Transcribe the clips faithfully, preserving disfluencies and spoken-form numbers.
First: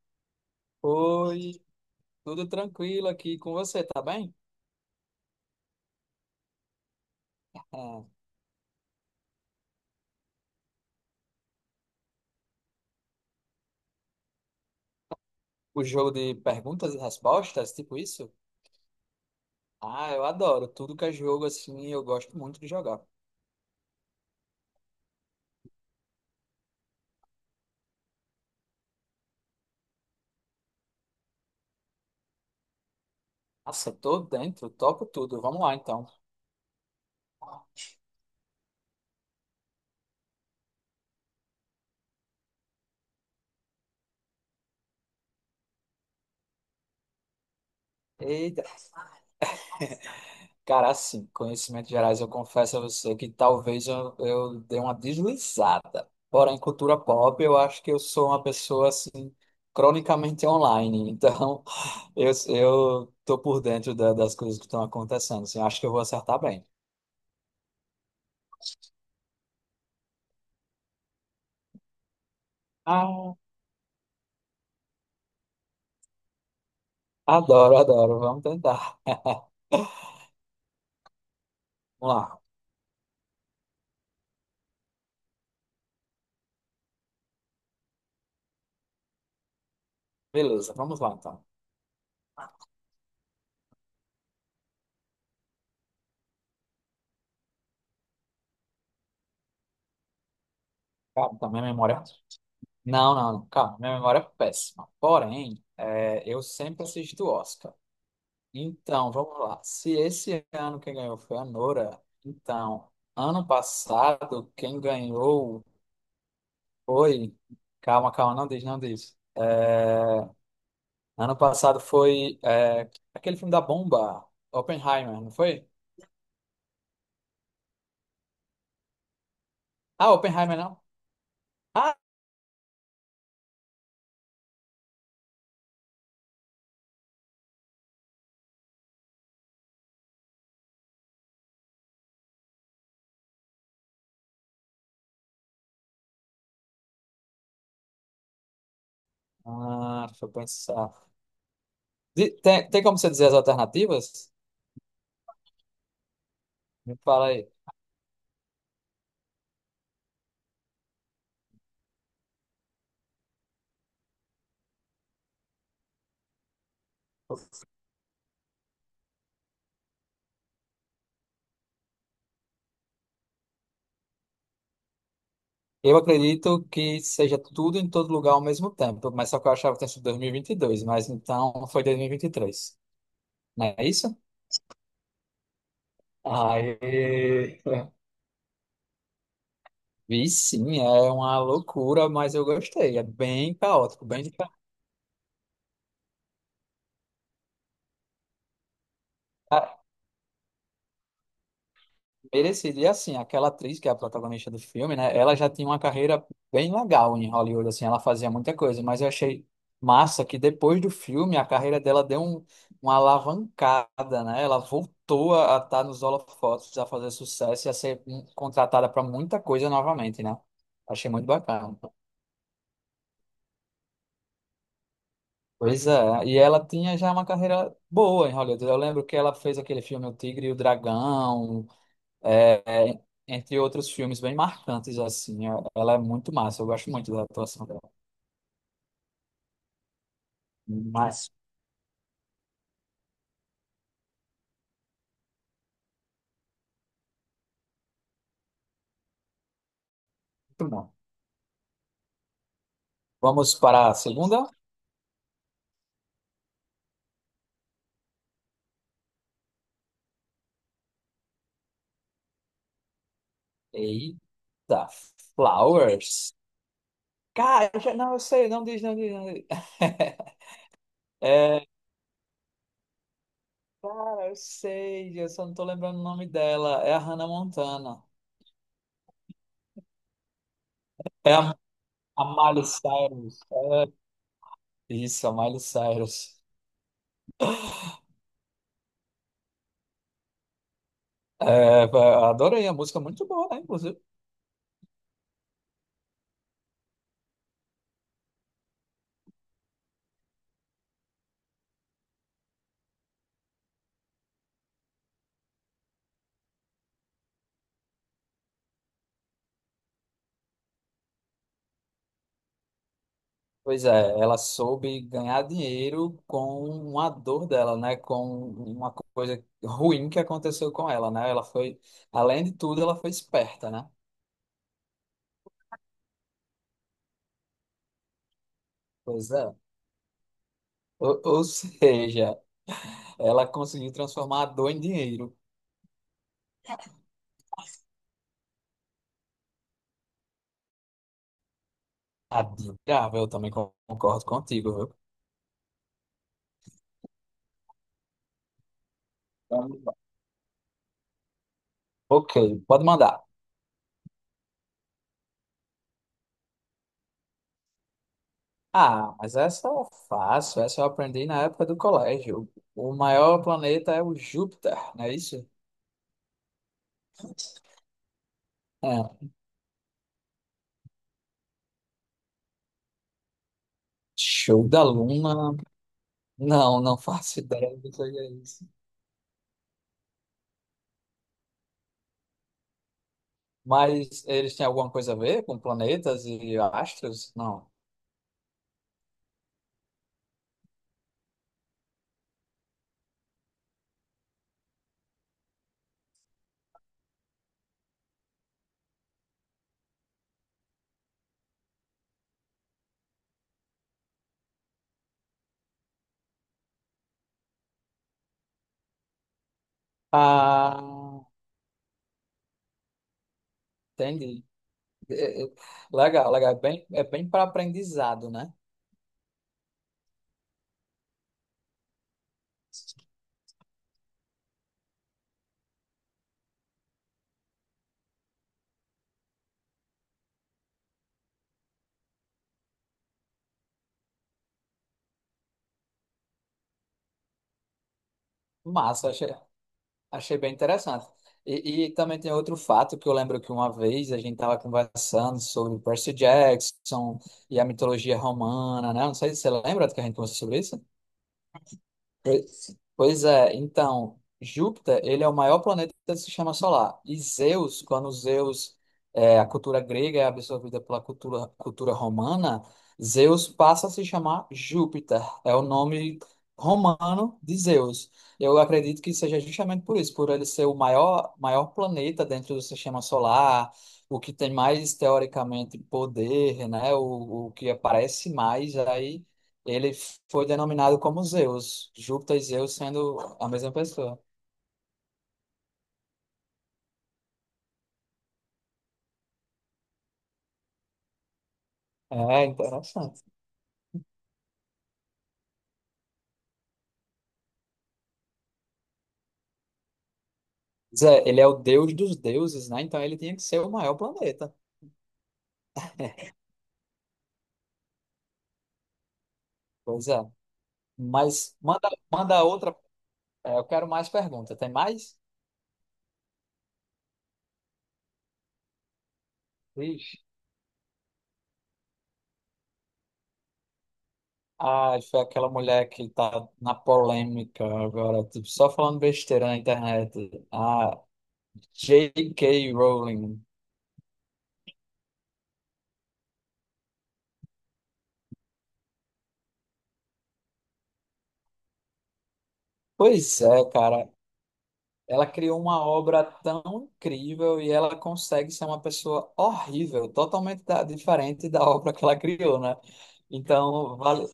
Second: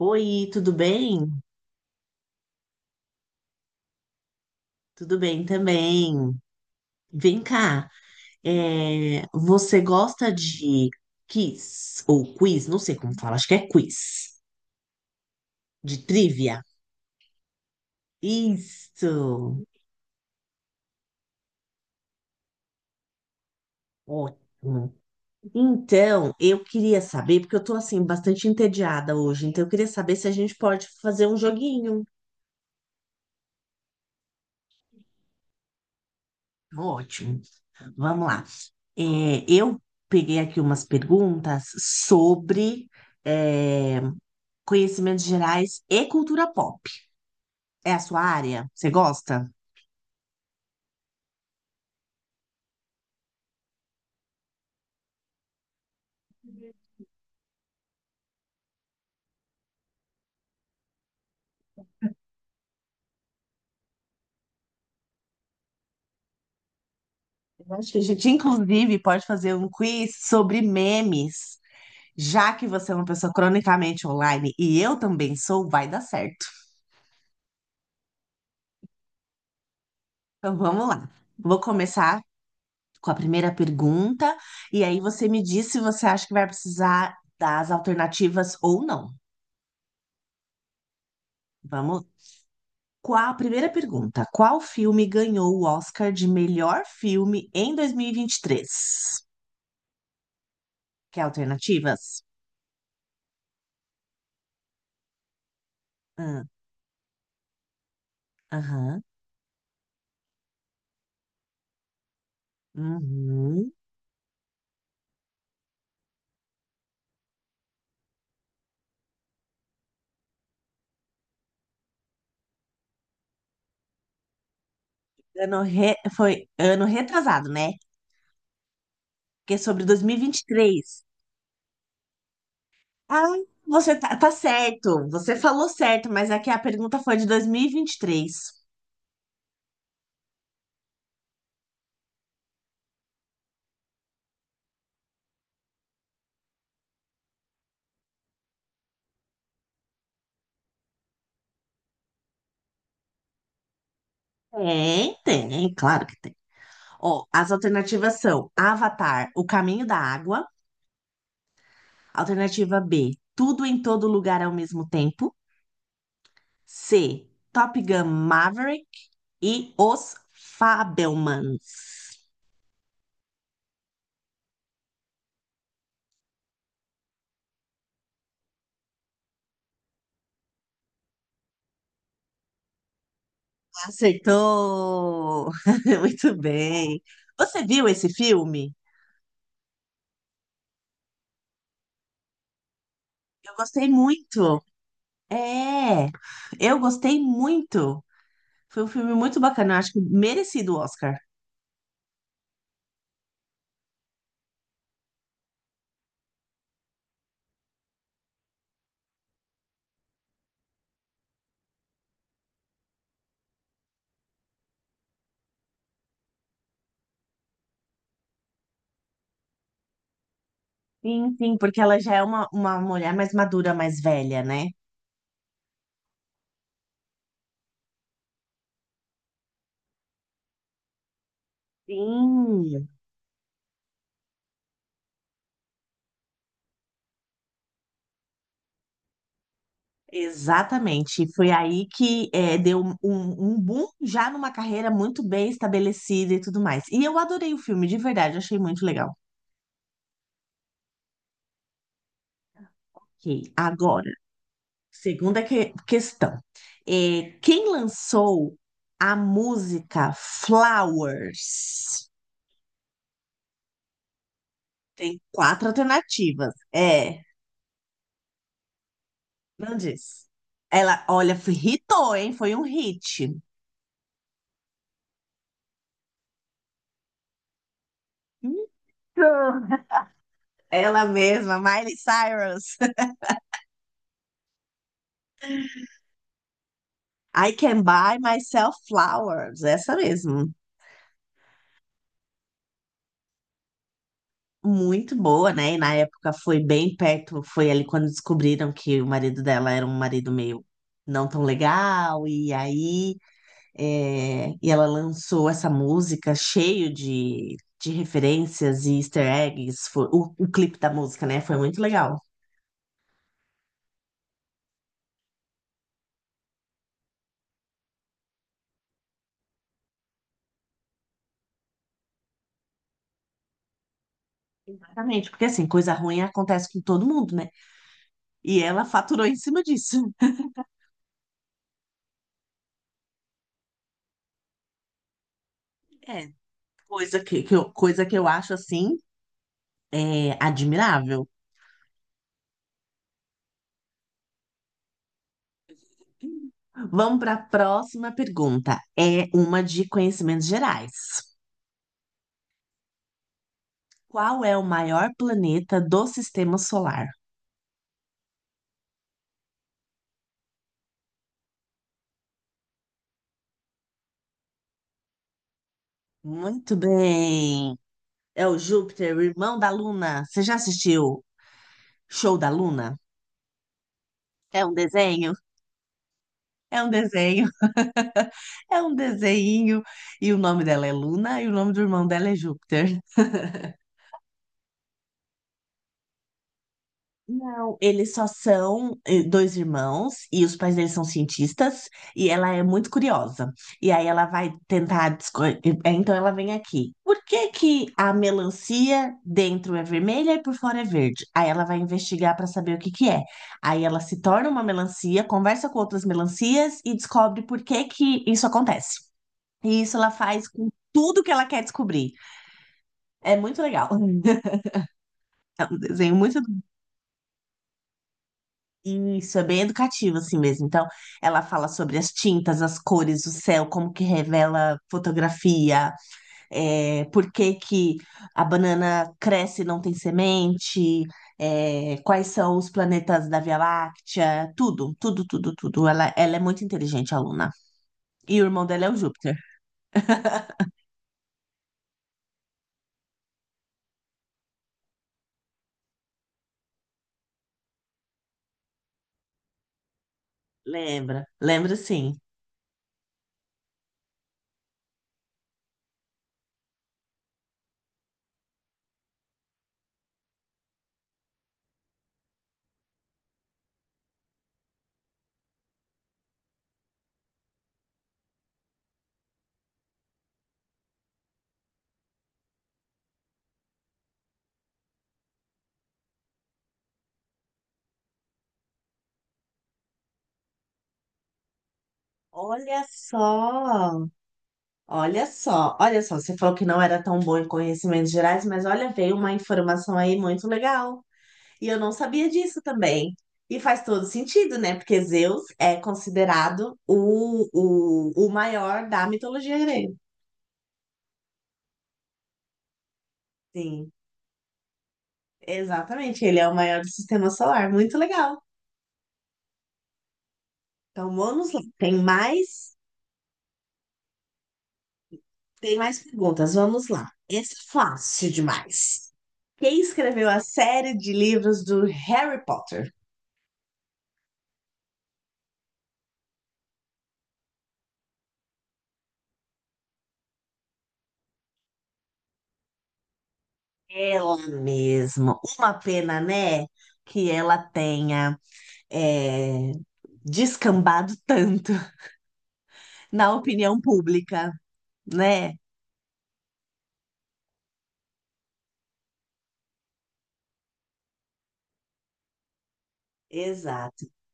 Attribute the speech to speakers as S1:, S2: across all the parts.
S1: Oi, tudo bem?
S2: Oi, tudo tranquilo aqui com você, tá bem?
S1: Tudo bem também. Vem cá,
S2: Ah,
S1: é, você gosta de quiz ou quiz? Não sei como fala, acho que é quiz,
S2: o
S1: de
S2: jogo de
S1: trivia.
S2: perguntas e respostas, tipo isso?
S1: Isso,
S2: Ah, eu adoro. Tudo que é jogo assim, eu gosto muito de jogar.
S1: ótimo. Então, eu queria saber, porque eu tô assim, bastante entediada hoje, então eu queria saber se a gente pode fazer um joguinho.
S2: Nossa, tô dentro, topo tudo. Vamos lá então.
S1: Ótimo, então, vamos lá. É, eu peguei aqui umas perguntas sobre. é, conhecimentos gerais e cultura pop. É a sua
S2: Eita.
S1: área? Você gosta?
S2: Cara, assim, conhecimentos gerais, eu confesso a você que talvez eu, eu dei uma deslizada. Porém, cultura pop, eu acho que eu sou uma pessoa assim, cronicamente online. Então, eu, eu tô por dentro da- das coisas que estão acontecendo. Assim, acho que eu vou acertar bem.
S1: Eu acho que a gente, inclusive, pode fazer um quiz sobre memes. Já que você é uma pessoa
S2: Ah,
S1: cronicamente online e eu também sou, vai dar certo.
S2: adoro, adoro. Vamos tentar.
S1: Então vamos lá. Vou começar
S2: Vamos lá.
S1: com a primeira pergunta e aí você me diz se você acha que vai precisar das alternativas ou não.
S2: Beleza, vamos lá então.
S1: Vamos. Qual a primeira pergunta? Qual filme ganhou o Oscar de melhor filme em dois mil e vinte e três? Quer
S2: Calma, então, minha memória.
S1: alternativas?
S2: Não, não, não. Calma, minha memória é péssima. Porém, é, eu
S1: Ah.
S2: sempre assisto o Oscar.
S1: Aham.
S2: Então, vamos lá. Se esse ano quem ganhou foi a Nora, então, ano
S1: Uhum.
S2: passado quem ganhou foi. Calma, calma, não diz, não diz. É, Ano passado foi é, aquele filme da bomba, Oppenheimer, não
S1: Ano
S2: foi?
S1: re- Foi ano retrasado, né? Porque é sobre dois
S2: Ah,
S1: mil e vinte e
S2: Oppenheimer não.
S1: três.
S2: Ah,
S1: Ah, você tá, tá certo. Você falou certo, mas aqui a pergunta foi de dois mil e e vinte e três.
S2: ah, deixa eu pensar. Di- Tem, tem como você dizer as alternativas?
S1: Tem, tem, claro que tem.
S2: Me
S1: Ó,
S2: fala aí.
S1: as alternativas são Avatar, O Caminho da Água. Alternativa B, Tudo em Todo Lugar ao Mesmo Tempo. C, Top Gun Maverick e Os Fabelmans.
S2: Eu acredito que seja tudo em todo lugar ao mesmo tempo, mas só que eu achava que tinha sido dois mil e e vinte e dois, mas então foi dois mil e vinte e três. Não é isso?
S1: Acertou. Muito bem.
S2: Aê!
S1: Você viu esse filme?
S2: Vi sim, é uma loucura, mas eu gostei. É
S1: Eu
S2: bem
S1: gostei
S2: caótico, bem diferente.
S1: muito. É, eu gostei muito. Foi um filme muito bacana. Eu acho que merecido o Oscar.
S2: Merecido. E assim, aquela atriz que é a protagonista do filme, né? Ela já tinha uma carreira bem legal em Hollywood, assim, ela fazia muita coisa, mas eu achei massa que depois do filme a carreira dela deu um- uma alavancada, né? Ela voltou a estar nos holofotes, a fazer sucesso e a ser hum, contratada para muita coisa novamente, né? Achei muito
S1: Sim, sim,
S2: bacana.
S1: porque ela já é uma, uma mulher mais madura, mais velha, né?
S2: Pois é, e ela tinha já uma carreira boa em Hollywood. Eu lembro que ela fez aquele filme O Tigre e o Dragão, É,
S1: Sim.
S2: entre outros filmes bem marcantes, assim. é- Ela é muito massa, eu gosto muito da atuação dela.
S1: Exatamente.
S2: Mas,
S1: Foi aí que é, deu um, um boom já numa carreira muito bem estabelecida e tudo mais. E eu adorei o filme, de verdade, achei muito legal.
S2: muito bom.
S1: Ok.
S2: Vamos para a
S1: Agora,
S2: segunda?
S1: segunda que- questão. É, quem lançou a música Flowers?
S2: Eita,
S1: Tem quatro
S2: Flowers.
S1: alternativas. É,
S2: Cara, eu já- não, eu sei, não diz, não diz, não diz.
S1: não diz. Ela, olha,
S2: É,
S1: hitou, hein? Foi um hit.
S2: eu sei, eu só não tô lembrando o nome dela. É a Hannah Montana.
S1: Hitou. Ela
S2: É a,
S1: mesma, Miley
S2: a Miley
S1: Cyrus.
S2: Cyrus. É, isso, a Miley Cyrus.
S1: I Can Buy Myself Flowers, essa mesmo.
S2: É, eu adorei a música, é muito boa, né, inclusive.
S1: Muito boa, né? E na época foi bem perto, foi ali quando descobriram que o marido dela era um marido meio não tão legal, e aí é, e ela lançou essa música cheio de, de referências e easter eggs. Foi, o, o clipe da música, né? Foi muito legal.
S2: Pois é, ela soube ganhar dinheiro com uma dor dela, né? Com uma coisa ruim que aconteceu com ela, né? Ela foi, além de tudo, ela foi esperta, né?
S1: Exatamente, porque assim, coisa ruim acontece com todo mundo, né? E ela faturou
S2: Pois
S1: em
S2: é.
S1: cima disso.
S2: Ou, ou seja, ela conseguiu transformar a dor em dinheiro.
S1: É. Coisa que, que eu, coisa que eu acho assim, é, admirável.
S2: Admirável, eu também con- concordo contigo, viu?
S1: Vamos para a próxima pergunta. É uma de
S2: Então,
S1: conhecimentos gerais.
S2: ok, pode mandar.
S1: Qual é o maior planeta do sistema solar?
S2: Ah, mas essa é fácil, essa eu aprendi na época do colégio. O maior planeta é o Júpiter, não é isso?
S1: Muito bem. É o Júpiter,
S2: É,
S1: o irmão da Luna. Você já assistiu Show da Luna? É
S2: show
S1: um
S2: da
S1: desenho?
S2: Luna. Não,
S1: É um
S2: não faço
S1: desenho.
S2: ideia do que seja isso.
S1: É um desenho, e o nome dela é Luna, e o nome do irmão dela é Júpiter.
S2: Mas eles têm alguma coisa a ver com planetas e astros? Não.
S1: Não, eles só são eh, dois irmãos, e os pais deles são cientistas, e ela é muito curiosa. E aí ela vai tentar. desco- eh, Então ela vem aqui. Por que que a melancia dentro é vermelha e por fora é verde? Aí ela vai investigar para saber o que que é. Aí ela se torna uma melancia, conversa com outras melancias e descobre por que que isso acontece. E isso ela faz com
S2: Ah,
S1: tudo que ela quer descobrir. É muito legal.
S2: entendi. É, é,
S1: É um desenho
S2: legal,
S1: muito.
S2: legal. É bem, é bem para aprendizado, né?
S1: Isso, é bem educativo, assim mesmo. Então, ela fala sobre as tintas, as cores, o céu, como que revela fotografia, é, por que que a banana cresce e não tem semente, é, quais são os planetas da Via Láctea, tudo, tudo, tudo, tudo. Ela, ela é muito inteligente, a aluna. E o irmão dela é o
S2: Massa, achei,
S1: Júpiter.
S2: achei bem interessante. E, e também tem outro fato que eu lembro que uma vez a gente estava conversando sobre Percy Jackson e a mitologia romana, né? Não sei se você lembra que a gente conversou sobre isso.
S1: Lembra, lembra sim.
S2: Pois pois é, então, Júpiter, ele é o maior planeta do sistema solar. E Zeus, quando Zeus, é, a cultura grega é absorvida pela cultura, cultura romana, Zeus passa a se chamar Júpiter. É o nome romano de Zeus. Eu acredito que seja justamente por isso, por ele ser o maior, maior planeta dentro do sistema solar, o que tem mais, teoricamente, poder, né? O, o que aparece mais aí. Ele foi denominado como Zeus, Júpiter e Zeus
S1: Olha
S2: sendo a mesma
S1: só!
S2: pessoa.
S1: Olha só, olha só, você falou que não era tão bom em conhecimentos gerais, mas olha, veio uma informação aí muito legal. E eu não sabia
S2: É
S1: disso também.
S2: interessante.
S1: E faz todo sentido, né? Porque Zeus é considerado o, o, o maior da mitologia grega.
S2: Pois é, ele é o deus dos deuses, né? Então ele tinha que ser o
S1: Sim,
S2: maior planeta.
S1: exatamente. Ele é o maior do sistema solar. Muito legal.
S2: Pois é.
S1: Então vamos
S2: Mas
S1: lá.
S2: manda,
S1: Tem
S2: manda outra.
S1: mais,
S2: É, eu quero mais perguntas. Tem mais?
S1: tem mais perguntas. Vamos lá. Essa é fácil demais. Quem
S2: Ixi.
S1: escreveu a série de livros do Harry Potter?
S2: Ah, foi aquela mulher que tá na polêmica agora, tipo, só falando besteira na internet. Ah, J K. Rowling.
S1: Ela mesmo. Uma pena, né? Que ela tenha é, descambado tanto na
S2: Pois é,
S1: opinião
S2: cara.
S1: pública,
S2: Ela
S1: né?
S2: criou uma obra tão incrível e ela consegue ser uma pessoa horrível, totalmente da- diferente da obra que ela criou, né? Então,
S1: Exato,
S2: vale,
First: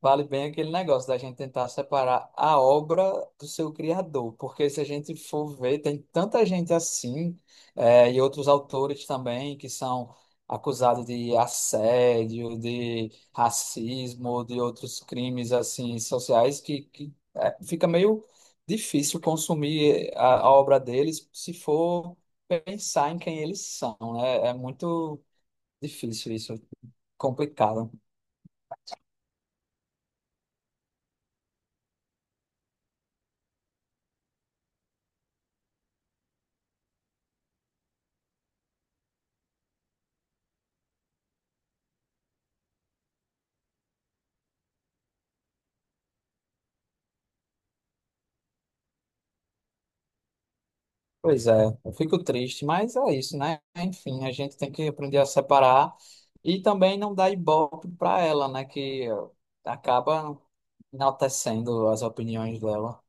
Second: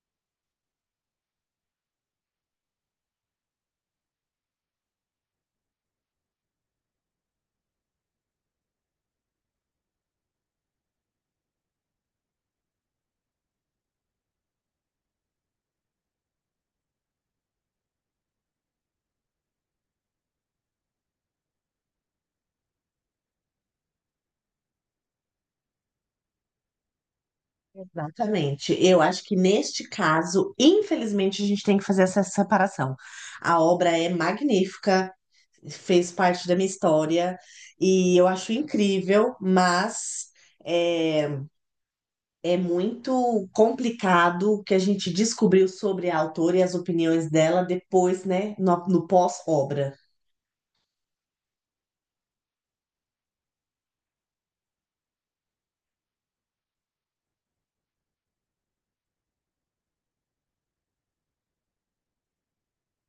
S2: vale bem aquele negócio da gente tentar separar a obra do seu criador, porque se a gente for ver, tem tanta gente assim, eh, e outros autores também que são acusados de assédio, de racismo, de outros crimes assim sociais, que, que eh, fica meio difícil consumir eh, a, a obra deles se for pensar em quem eles são, né? É muito difícil isso, complicado.
S1: exatamente. Eu acho que neste caso, infelizmente, a gente tem que fazer essa separação. A obra é magnífica, fez parte da minha história e eu acho incrível, mas. eh, É muito complicado o que a gente descobriu sobre a autora e as opiniões dela depois, né? No, no pós-obra.
S2: Pois é, eu fico triste, mas é isso, né? Enfim, a gente tem que aprender a separar e também não dar ibope para ela, né? Que acaba enaltecendo as opiniões dela.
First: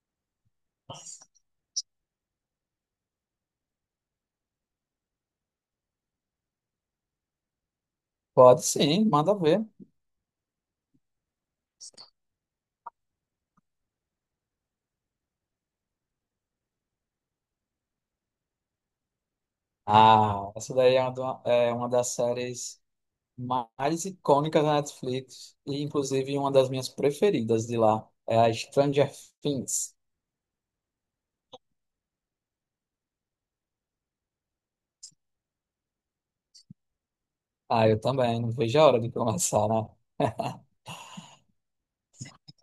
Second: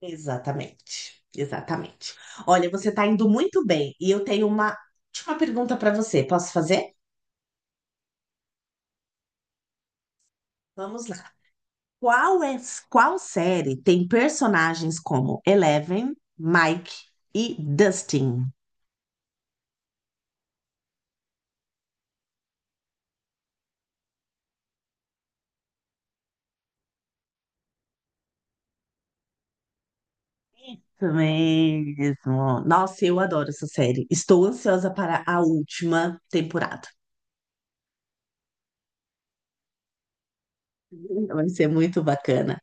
S1: Exatamente, exatamente. Olha, você está indo muito bem e eu tenho uma última pergunta para você. Posso fazer?
S2: Pode sim, manda ver.
S1: Vamos lá. Qual é, qual série tem personagens como Eleven, Mike e Dustin?
S2: Ah, essa daí é uma, do- é uma das séries mais icônicas da Netflix e, inclusive, uma das minhas preferidas de lá. É a Stranger Things.
S1: Isso mesmo. Nossa, eu adoro essa série. Estou ansiosa para a última temporada.
S2: Ah, eu também, não vejo a hora de começar, né?
S1: Vai ser muito bacana.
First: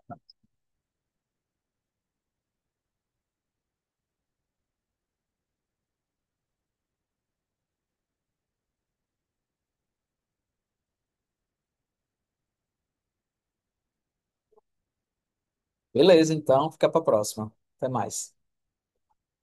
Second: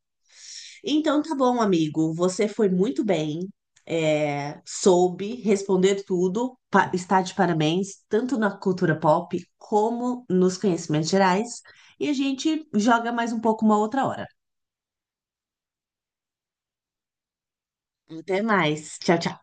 S1: Então, tá bom, amigo. Você foi muito bem. é, soube responder tudo. Pa- está de parabéns, tanto na cultura pop como nos conhecimentos gerais. E a gente joga mais um pouco uma outra hora.
S2: Beleza, então, fica para próxima. Até mais.
S1: Até mais. Tchau, tchau.